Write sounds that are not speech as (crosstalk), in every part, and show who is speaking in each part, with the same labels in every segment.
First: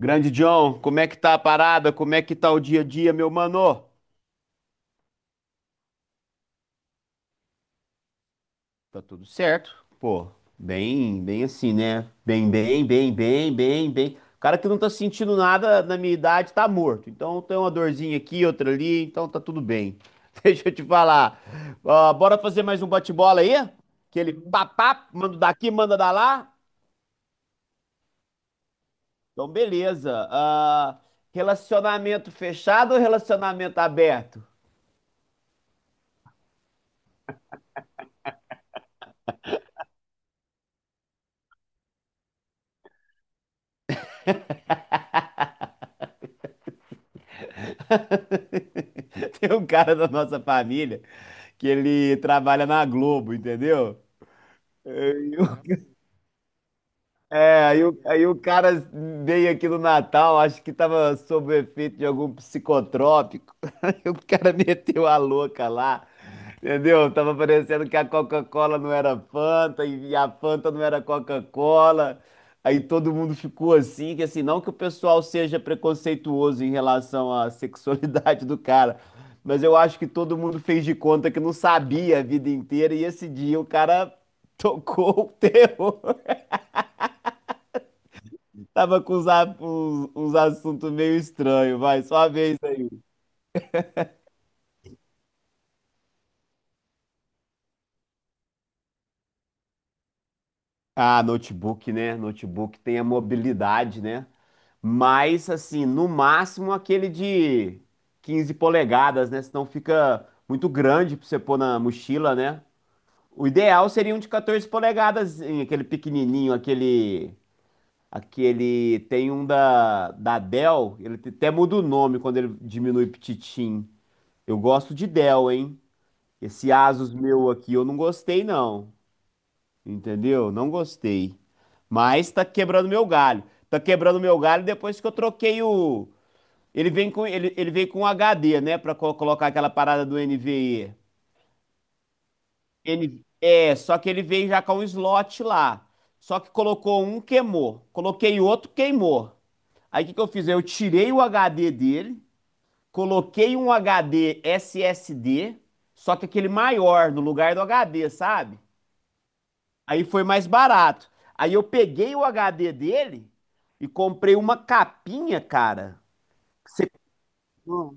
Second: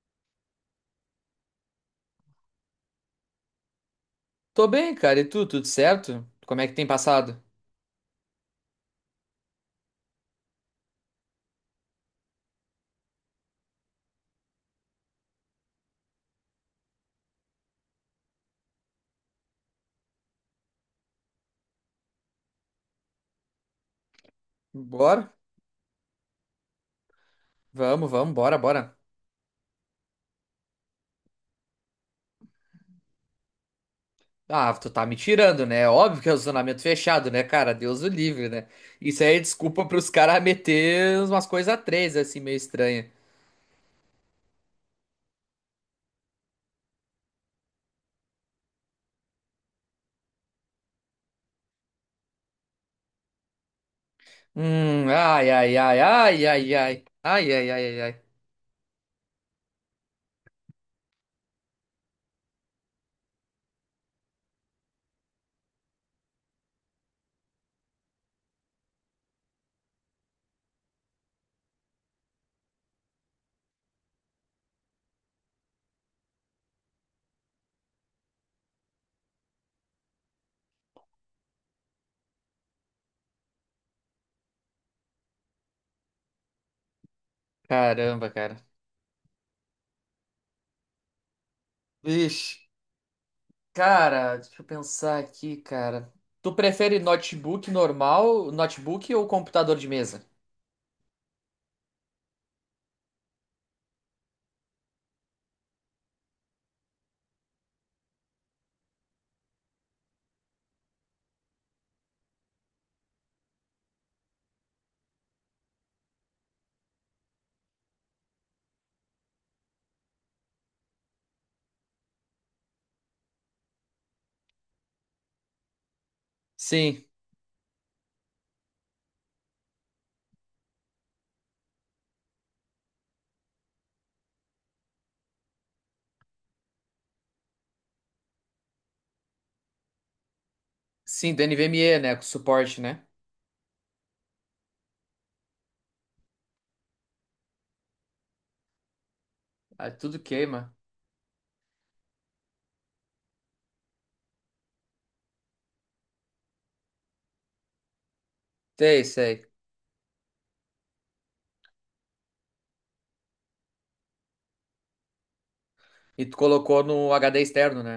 Speaker 1: Grande John, como é que tá a parada? Como é que tá o dia a dia, meu mano?
Speaker 2: Tô bem, cara. E tu, tudo certo? Como é que tem passado?
Speaker 1: Tá tudo certo? Pô, bem, bem assim, né? Bem, bem, bem, bem, bem, bem. O cara que não tá sentindo nada na minha idade tá morto. Então tem uma dorzinha aqui, outra ali, então tá tudo bem. (laughs) Deixa eu te falar. Ó, bora fazer mais um bate-bola aí? Aquele papá,
Speaker 2: Bora?
Speaker 1: manda daqui, manda da lá.
Speaker 2: Vamos, bora, bora.
Speaker 1: Então, beleza. Ah, relacionamento fechado ou relacionamento aberto?
Speaker 2: Ah, tu tá me tirando, né? Óbvio que é o zonamento fechado, né, cara? Deus o livre, né? Isso aí é desculpa pros caras meter umas coisas a três, assim, meio estranha.
Speaker 1: (laughs) Tem um cara da nossa família que ele trabalha na Globo, entendeu?
Speaker 2: Ai, ai, ai, ai, ai, ai. Ai,
Speaker 1: É,
Speaker 2: ai,
Speaker 1: aí,
Speaker 2: ai, ai,
Speaker 1: o-
Speaker 2: ai.
Speaker 1: aí o cara veio aqui no Natal, acho que tava sob o efeito de algum psicotrópico. (laughs) Aí o cara meteu a louca lá, entendeu? Tava parecendo que a Coca-Cola não era Fanta e a Fanta não era Coca-Cola. Aí todo mundo ficou assim, que assim, não que o pessoal seja preconceituoso em relação à sexualidade do cara, mas eu acho que todo mundo fez de conta que não sabia a vida inteira e esse dia o cara (laughs) tocou o terror.
Speaker 2: Caramba, cara.
Speaker 1: Tava com uns assuntos meio estranhos, vai, só a
Speaker 2: Vixe,
Speaker 1: vez aí.
Speaker 2: cara, deixa eu pensar aqui, cara. Tu prefere notebook normal, notebook ou computador de mesa?
Speaker 1: Ah, notebook, né? Notebook tem a mobilidade, né? Mas, assim, no máximo aquele de 15 polegadas, né? Senão fica muito grande pra você pôr na mochila, né? O ideal seria um de 14 polegadas, em aquele pequenininho, aquele. Aquele. Tem um da, da Dell, ele até muda o nome quando ele diminui pititim. Eu gosto de Dell, hein? Esse
Speaker 2: Sim,
Speaker 1: Asus meu aqui eu não gostei, não. Entendeu? Não gostei. Mas tá quebrando meu galho. Tá quebrando meu galho depois que eu troquei o. Ele vem com HD, né? Pra colocar aquela parada do NVE.
Speaker 2: sim, do NVMe, né? Com suporte, né?
Speaker 1: N é, só que ele veio já com um slot lá. Só que colocou um, queimou. Coloquei outro, queimou.
Speaker 2: Ah,
Speaker 1: Aí o que
Speaker 2: tudo
Speaker 1: que eu fiz? Eu
Speaker 2: queima.
Speaker 1: tirei o HD dele, coloquei um HD SSD, só que aquele maior no lugar do HD, sabe?
Speaker 2: Sei, sei.
Speaker 1: Aí foi mais barato. Aí eu peguei o HD dele e comprei uma capinha, cara.
Speaker 2: E tu colocou
Speaker 1: Você-
Speaker 2: no HD externo, né?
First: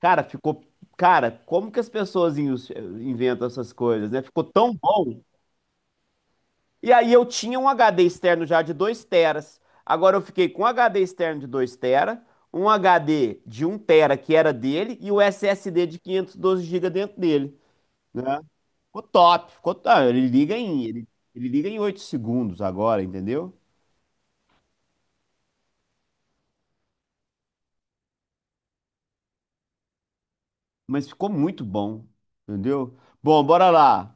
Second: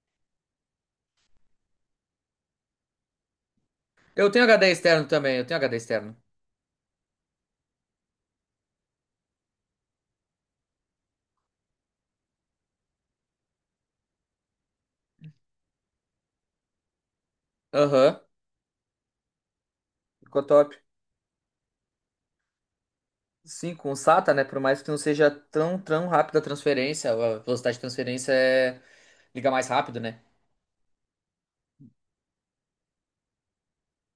Speaker 1: Cara, ficou. Cara, como que as pessoas inventam essas coisas, né?
Speaker 2: Eu
Speaker 1: Ficou
Speaker 2: tenho HD
Speaker 1: tão
Speaker 2: externo
Speaker 1: bom.
Speaker 2: também, eu tenho HD externo.
Speaker 1: E aí eu tinha um HD externo já de 2 teras. Agora eu fiquei com um HD externo de 2 tera, um HD de um tera que era dele e o SSD de 512 GB dentro dele,
Speaker 2: Aham.
Speaker 1: né? Ficou top, ficou top. Ele
Speaker 2: Ficou
Speaker 1: liga
Speaker 2: top.
Speaker 1: em, ele, ele liga em 8 segundos agora, entendeu?
Speaker 2: Sim, com o SATA, né? Por mais que não seja tão rápida a transferência, a velocidade de transferência é liga mais rápido, né?
Speaker 1: Mas ficou muito bom, entendeu? Bom, bora lá.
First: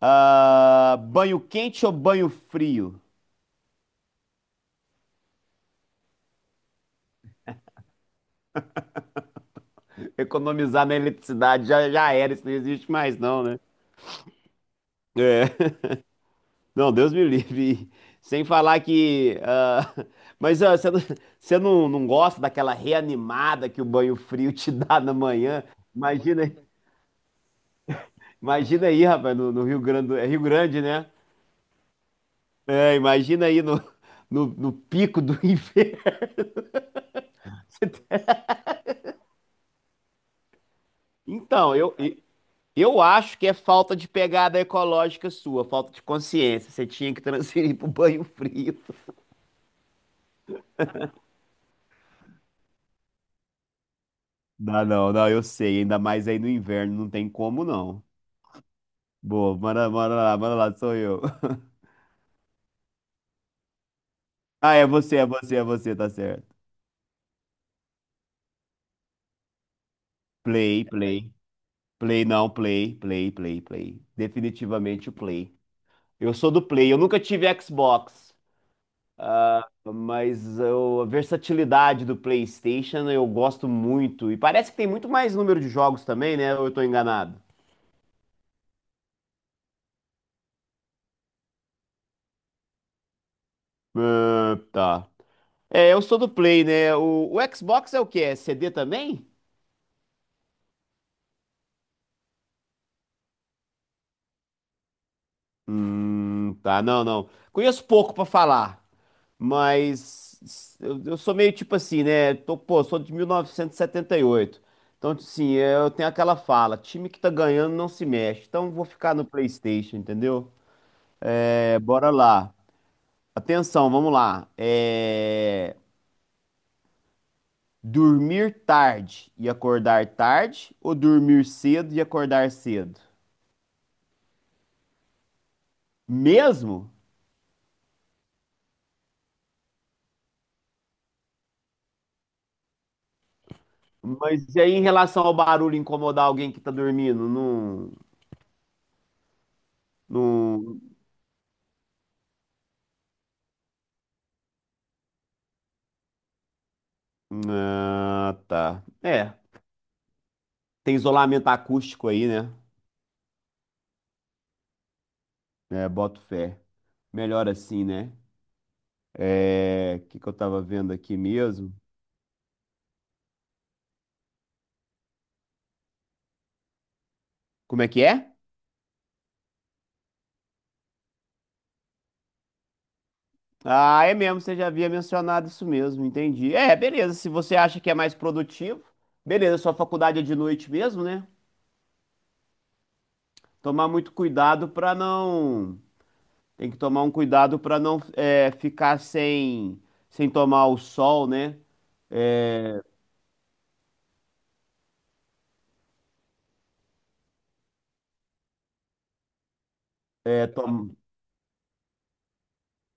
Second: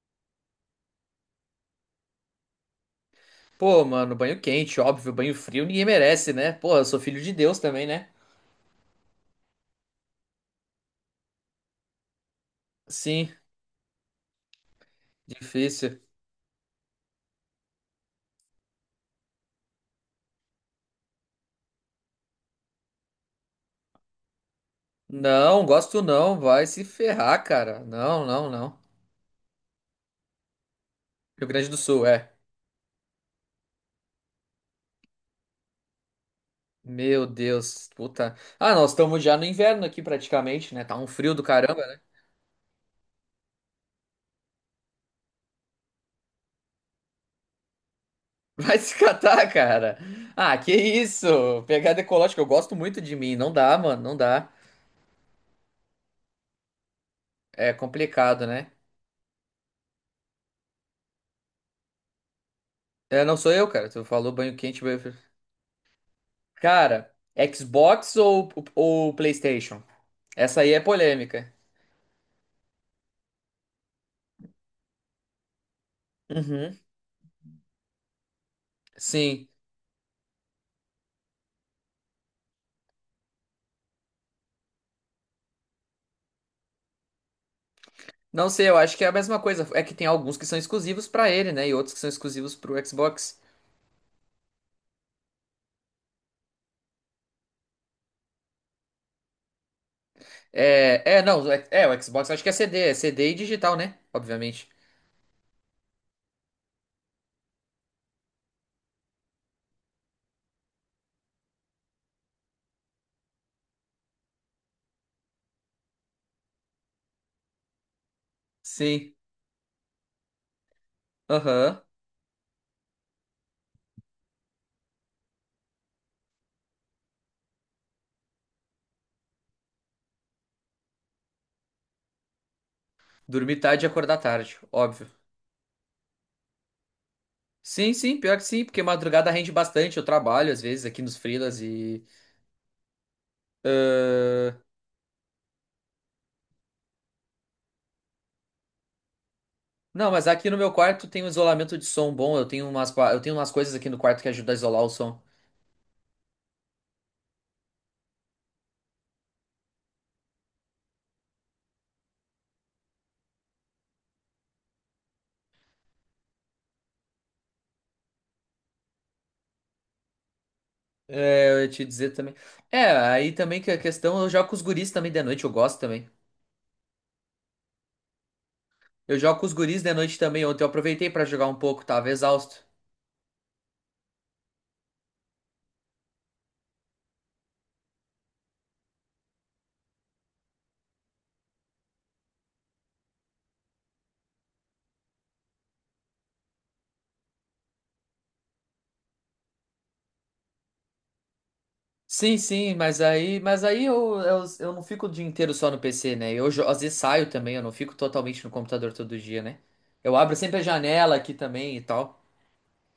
Speaker 1: Ah, banho quente ou banho frio?
Speaker 2: Pô, mano, banho quente, óbvio, banho frio ninguém merece, né? Pô, eu sou filho de Deus também, né?
Speaker 1: Economizar na eletricidade já, já era, isso não existe mais,
Speaker 2: Sim,
Speaker 1: não, né? É. (laughs)
Speaker 2: difícil.
Speaker 1: Não, Deus me livre. Sem falar que. Mas ah, você não, você não gosta daquela reanimada que o banho frio te dá na manhã?
Speaker 2: Não, gosto não,
Speaker 1: Imagina,
Speaker 2: vai se ferrar, cara. Não, não, não.
Speaker 1: imagina aí, rapaz, no, no, Rio Grande. É Rio Grande, né?
Speaker 2: Rio Grande do Sul, é.
Speaker 1: É, imagina aí no, no pico do (laughs) inverno.
Speaker 2: Meu Deus, puta. Ah, nós estamos já no inverno aqui praticamente, né? Tá um frio do
Speaker 1: Então,
Speaker 2: caramba,
Speaker 1: eu,
Speaker 2: né?
Speaker 1: Eu acho que é falta de pegada ecológica sua, falta de consciência. Você tinha que (laughs) transferir pro banho
Speaker 2: (laughs)
Speaker 1: frio.
Speaker 2: Vai se catar, cara. Ah, que isso? Pegada ecológica, eu gosto muito de mim. Não dá, mano, não dá.
Speaker 1: Não, não, não, eu sei. Ainda mais aí no inverno, não tem como
Speaker 2: É
Speaker 1: não.
Speaker 2: complicado, né?
Speaker 1: Boa, manda, manda lá, sou eu. (laughs)
Speaker 2: É, não sou eu, cara. Tu falou banho
Speaker 1: Ah,
Speaker 2: quente,
Speaker 1: é
Speaker 2: banho
Speaker 1: você, é
Speaker 2: frio.
Speaker 1: você, é você, tá certo.
Speaker 2: Cara, Xbox ou PlayStation? Essa aí é
Speaker 1: Play, play.
Speaker 2: polêmica.
Speaker 1: Play, não, play, play, play, play. Definitivamente o play. Eu sou do
Speaker 2: Uhum.
Speaker 1: play, eu nunca tive Xbox.
Speaker 2: Sim.
Speaker 1: Ah, mas eu- a versatilidade do PlayStation eu gosto muito. E parece que tem muito mais número de jogos também, né? Ou eu tô enganado?
Speaker 2: Não sei, eu acho que é a mesma coisa. É que tem alguns que são exclusivos pra ele, né? E outros que são exclusivos pro Xbox.
Speaker 1: Ah, tá. É, eu sou do Play, né? O Xbox é o quê? É CD também?
Speaker 2: É, é, não, é, é, o Xbox acho que é CD, é CD e digital, né? Obviamente.
Speaker 1: Tá. Não, não. Conheço pouco pra falar. Mas eu sou meio tipo assim, né? Pô, sou de 1978. Então, assim, eu tenho aquela fala: time que tá ganhando não se mexe. Então, vou
Speaker 2: Sim,
Speaker 1: ficar no PlayStation, entendeu? É,
Speaker 2: aham.
Speaker 1: bora lá. Atenção, vamos lá. É, dormir tarde e acordar tarde ou dormir cedo e acordar cedo?
Speaker 2: Dormir tarde e acordar tarde, óbvio.
Speaker 1: Mesmo?
Speaker 2: Sim, sim, pior que sim, porque madrugada rende bastante. Eu trabalho às vezes aqui nos freelas e ãh,
Speaker 1: Mas e aí em relação ao barulho incomodar alguém que tá dormindo? Não,
Speaker 2: não, mas aqui no meu
Speaker 1: não,
Speaker 2: quarto tem um isolamento de som bom. Eu tenho umas, eu tenho umas coisas aqui no quarto que ajudam a isolar o som.
Speaker 1: ah, tá. É, tem isolamento acústico aí, né? É, boto fé. Melhor assim, né? É, o que que eu tava vendo aqui
Speaker 2: É, eu ia
Speaker 1: mesmo?
Speaker 2: te dizer também. É, aí também que a questão, eu jogo com os guris também de noite, eu gosto também.
Speaker 1: Como é que é?
Speaker 2: Eu jogo com os guris de noite também. Ontem eu aproveitei pra jogar um pouco, tava exausto.
Speaker 1: Ah, é mesmo, você já havia mencionado isso mesmo, entendi. É, beleza, se você acha que é mais produtivo, beleza, sua faculdade é de noite mesmo, né? Tomar muito cuidado pra não. Tem que tomar um cuidado pra não é, ficar sem tomar o sol, né?
Speaker 2: Sim, sim, mas aí eu não fico o dia inteiro só no PC, né? Eu às vezes saio também, eu não fico totalmente no computador todo dia, né? Eu abro
Speaker 1: É,
Speaker 2: sempre a janela aqui também e tal.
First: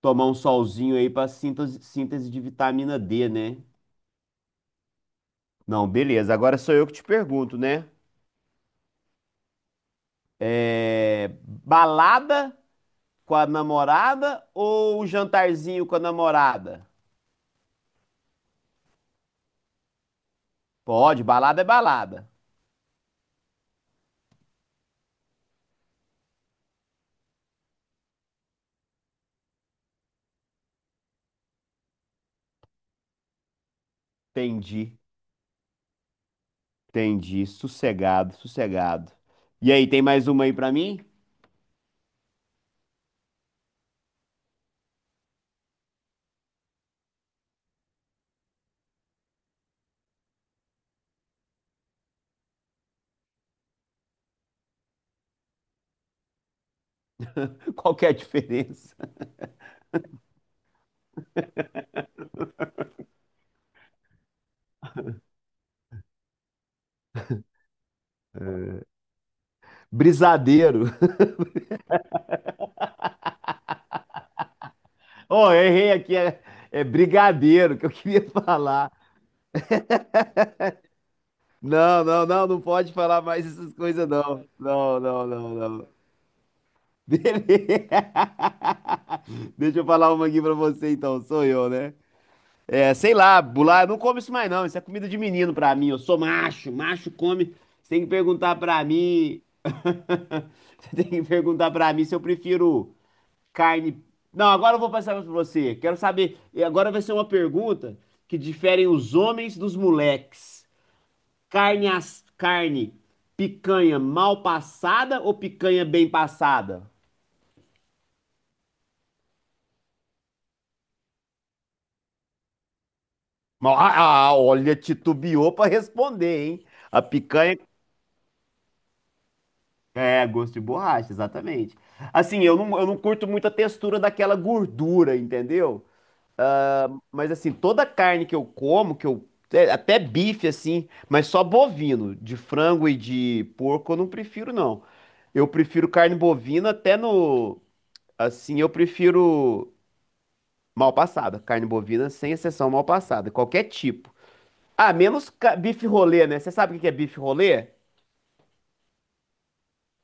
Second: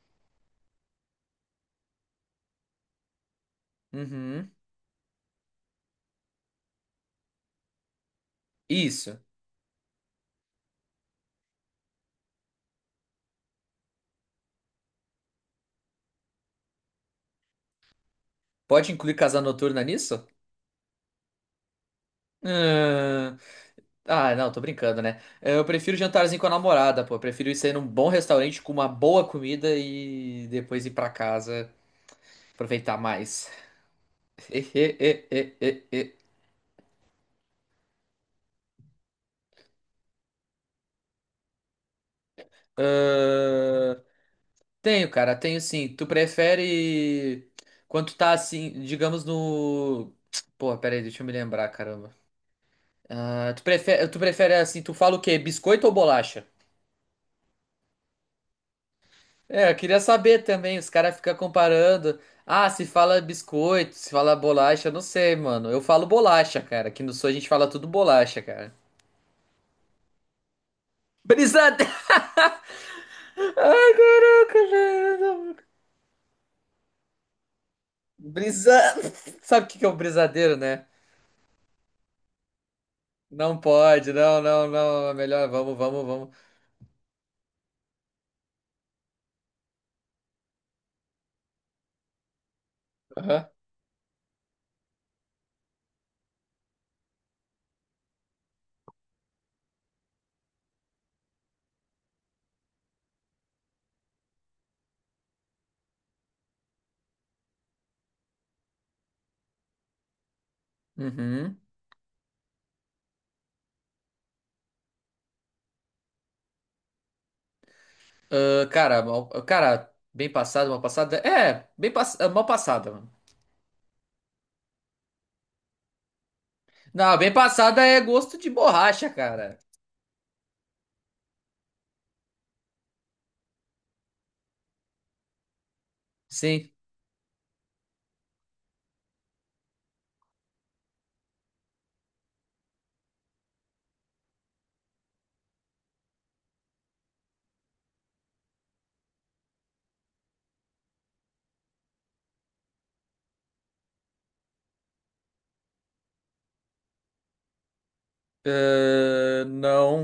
Speaker 1: tomar um solzinho aí pra síntese, síntese de vitamina D, né?
Speaker 2: Uhum.
Speaker 1: Não, beleza, agora sou eu que te pergunto, né?
Speaker 2: Isso.
Speaker 1: É, balada com a namorada ou um jantarzinho com a namorada?
Speaker 2: Pode incluir casa noturna nisso?
Speaker 1: Pode, balada é balada.
Speaker 2: Ahn, Ah, não, tô brincando, né? Eu prefiro jantarzinho com a namorada, pô. Eu prefiro ir sair num bom restaurante com uma boa comida e depois ir pra casa aproveitar mais.
Speaker 1: Entendi,
Speaker 2: (laughs)
Speaker 1: entendi. Sossegado, sossegado. E aí, tem mais uma aí pra mim?
Speaker 2: Ahn, tenho, cara, tenho sim. Tu prefere quando tu tá assim, digamos no. Porra, pera aí, deixa eu me lembrar, caramba. Ah, tu prefere assim, tu fala o quê? Biscoito ou bolacha?
Speaker 1: (laughs) Qual que é a diferença?
Speaker 2: É, eu queria saber também, os caras ficam comparando. Ah, se fala biscoito, se fala bolacha, eu não sei, mano. Eu falo bolacha, cara. Aqui no sul a gente fala tudo bolacha, cara.
Speaker 1: É. Brisadeiro.
Speaker 2: Brisadeiro! (laughs) Ai, caraca,
Speaker 1: Oh,
Speaker 2: velho.
Speaker 1: eu errei aqui, é, é brigadeiro que eu queria (laughs)
Speaker 2: Brisa.
Speaker 1: falar.
Speaker 2: (laughs) Sabe o que que é um brisadeiro, né?
Speaker 1: Não, não, não, não pode falar mais
Speaker 2: Não
Speaker 1: essas coisas,
Speaker 2: pode, não,
Speaker 1: não.
Speaker 2: não,
Speaker 1: Não,
Speaker 2: não. É
Speaker 1: não,
Speaker 2: melhor,
Speaker 1: não,
Speaker 2: vamos,
Speaker 1: não.
Speaker 2: vamos, vamos.
Speaker 1: Beleza. (laughs) Deixa eu falar uma aqui pra você, então. Sou eu, né? É, sei lá,
Speaker 2: Aham.
Speaker 1: bular, eu não como isso mais não. Isso é comida de menino pra mim. Eu sou macho, macho come. Você tem que perguntar pra mim. (laughs) Você tem que perguntar pra mim se eu prefiro carne. Não, agora eu vou passar pra você. Quero saber. E agora vai ser uma pergunta que diferem os homens dos moleques.
Speaker 2: Uhum.
Speaker 1: Carne, as... carne, picanha mal passada ou picanha bem passada?
Speaker 2: Ah, cara, mal, cara, bem passada, mal passada. É, mal passada, mano.
Speaker 1: Ó, Ah, ah, olha, titubeou pra responder, hein? A
Speaker 2: Não, bem
Speaker 1: picanha.
Speaker 2: passada é gosto de borracha, cara.
Speaker 1: É, gosto de borracha, exatamente. Assim, eu não curto muito a textura daquela gordura, entendeu?
Speaker 2: Sim.
Speaker 1: Ah, mas assim, toda carne que eu como, que eu. É, até bife, assim, mas só bovino. De frango e de porco eu não prefiro, não. Eu prefiro carne bovina até no. Assim, eu prefiro mal passada. Carne bovina, sem exceção, mal passada. Qualquer tipo. Ah, menos bife rolê, né? Você sabe o que que é bife rolê?
Speaker 2: Ah, não,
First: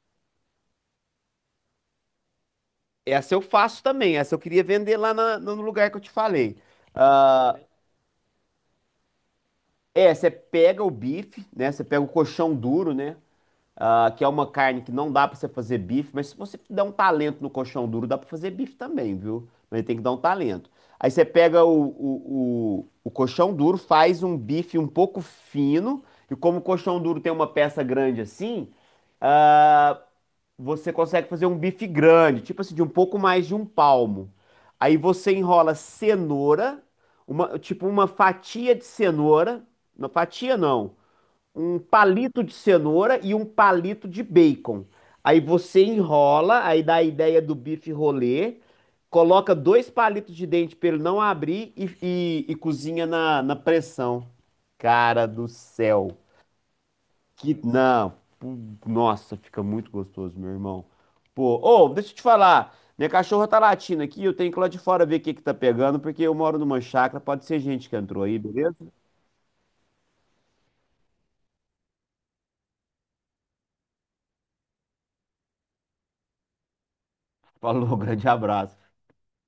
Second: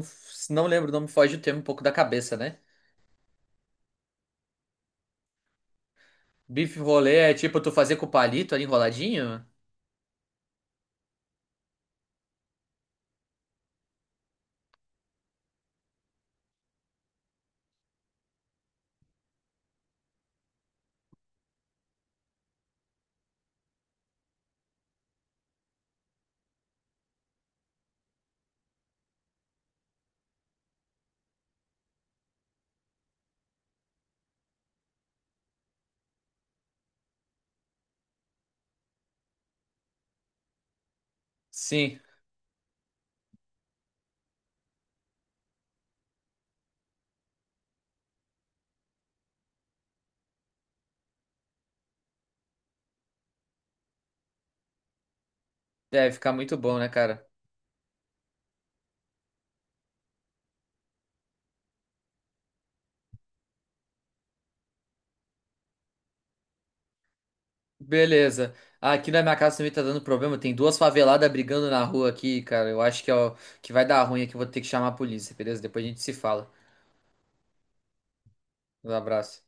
Speaker 2: não lembro, não me foge o termo um pouco da cabeça, né?
Speaker 1: Essa eu faço também. Essa eu queria vender lá no lugar que eu te falei.
Speaker 2: Bife rolê é
Speaker 1: Ah,
Speaker 2: tipo tu fazer com o palito ali enroladinho?
Speaker 1: é, você pega o bife, né? Você pega o coxão duro, né? Ah, que é uma carne que não dá pra você fazer bife, mas se você der um talento no coxão duro, dá pra fazer bife também, viu? Mas tem que dar um talento. Aí você pega o colchão duro, faz um bife um pouco fino, e como o colchão duro tem uma peça grande assim, ah, você consegue fazer um bife grande, tipo assim, de um pouco mais de um palmo. Aí você enrola cenoura, uma, tipo uma fatia de cenoura, não fatia não, um
Speaker 2: Sim,
Speaker 1: palito de cenoura e um palito de bacon. Aí você enrola, aí dá a ideia do bife rolê, coloca dois palitos de dente para ele não abrir e cozinha na, na pressão. Cara do
Speaker 2: deve
Speaker 1: céu,
Speaker 2: ficar muito bom, né, cara?
Speaker 1: que, não, nossa, fica muito gostoso, meu irmão. Pô, ô, deixa eu te falar. Minha cachorra tá latindo aqui, eu tenho que ir lá de fora ver o que que tá pegando, porque eu moro numa chácara, pode ser gente que entrou aí,
Speaker 2: Beleza.
Speaker 1: beleza?
Speaker 2: Aqui na minha casa também tá dando problema. Tem duas faveladas brigando na rua aqui, cara. Eu acho que, ó, que vai dar ruim aqui. Eu Vou ter que chamar a polícia, beleza? Depois a gente se fala.
Speaker 1: Falou, (laughs) grande abraço.
Speaker 2: Um abraço.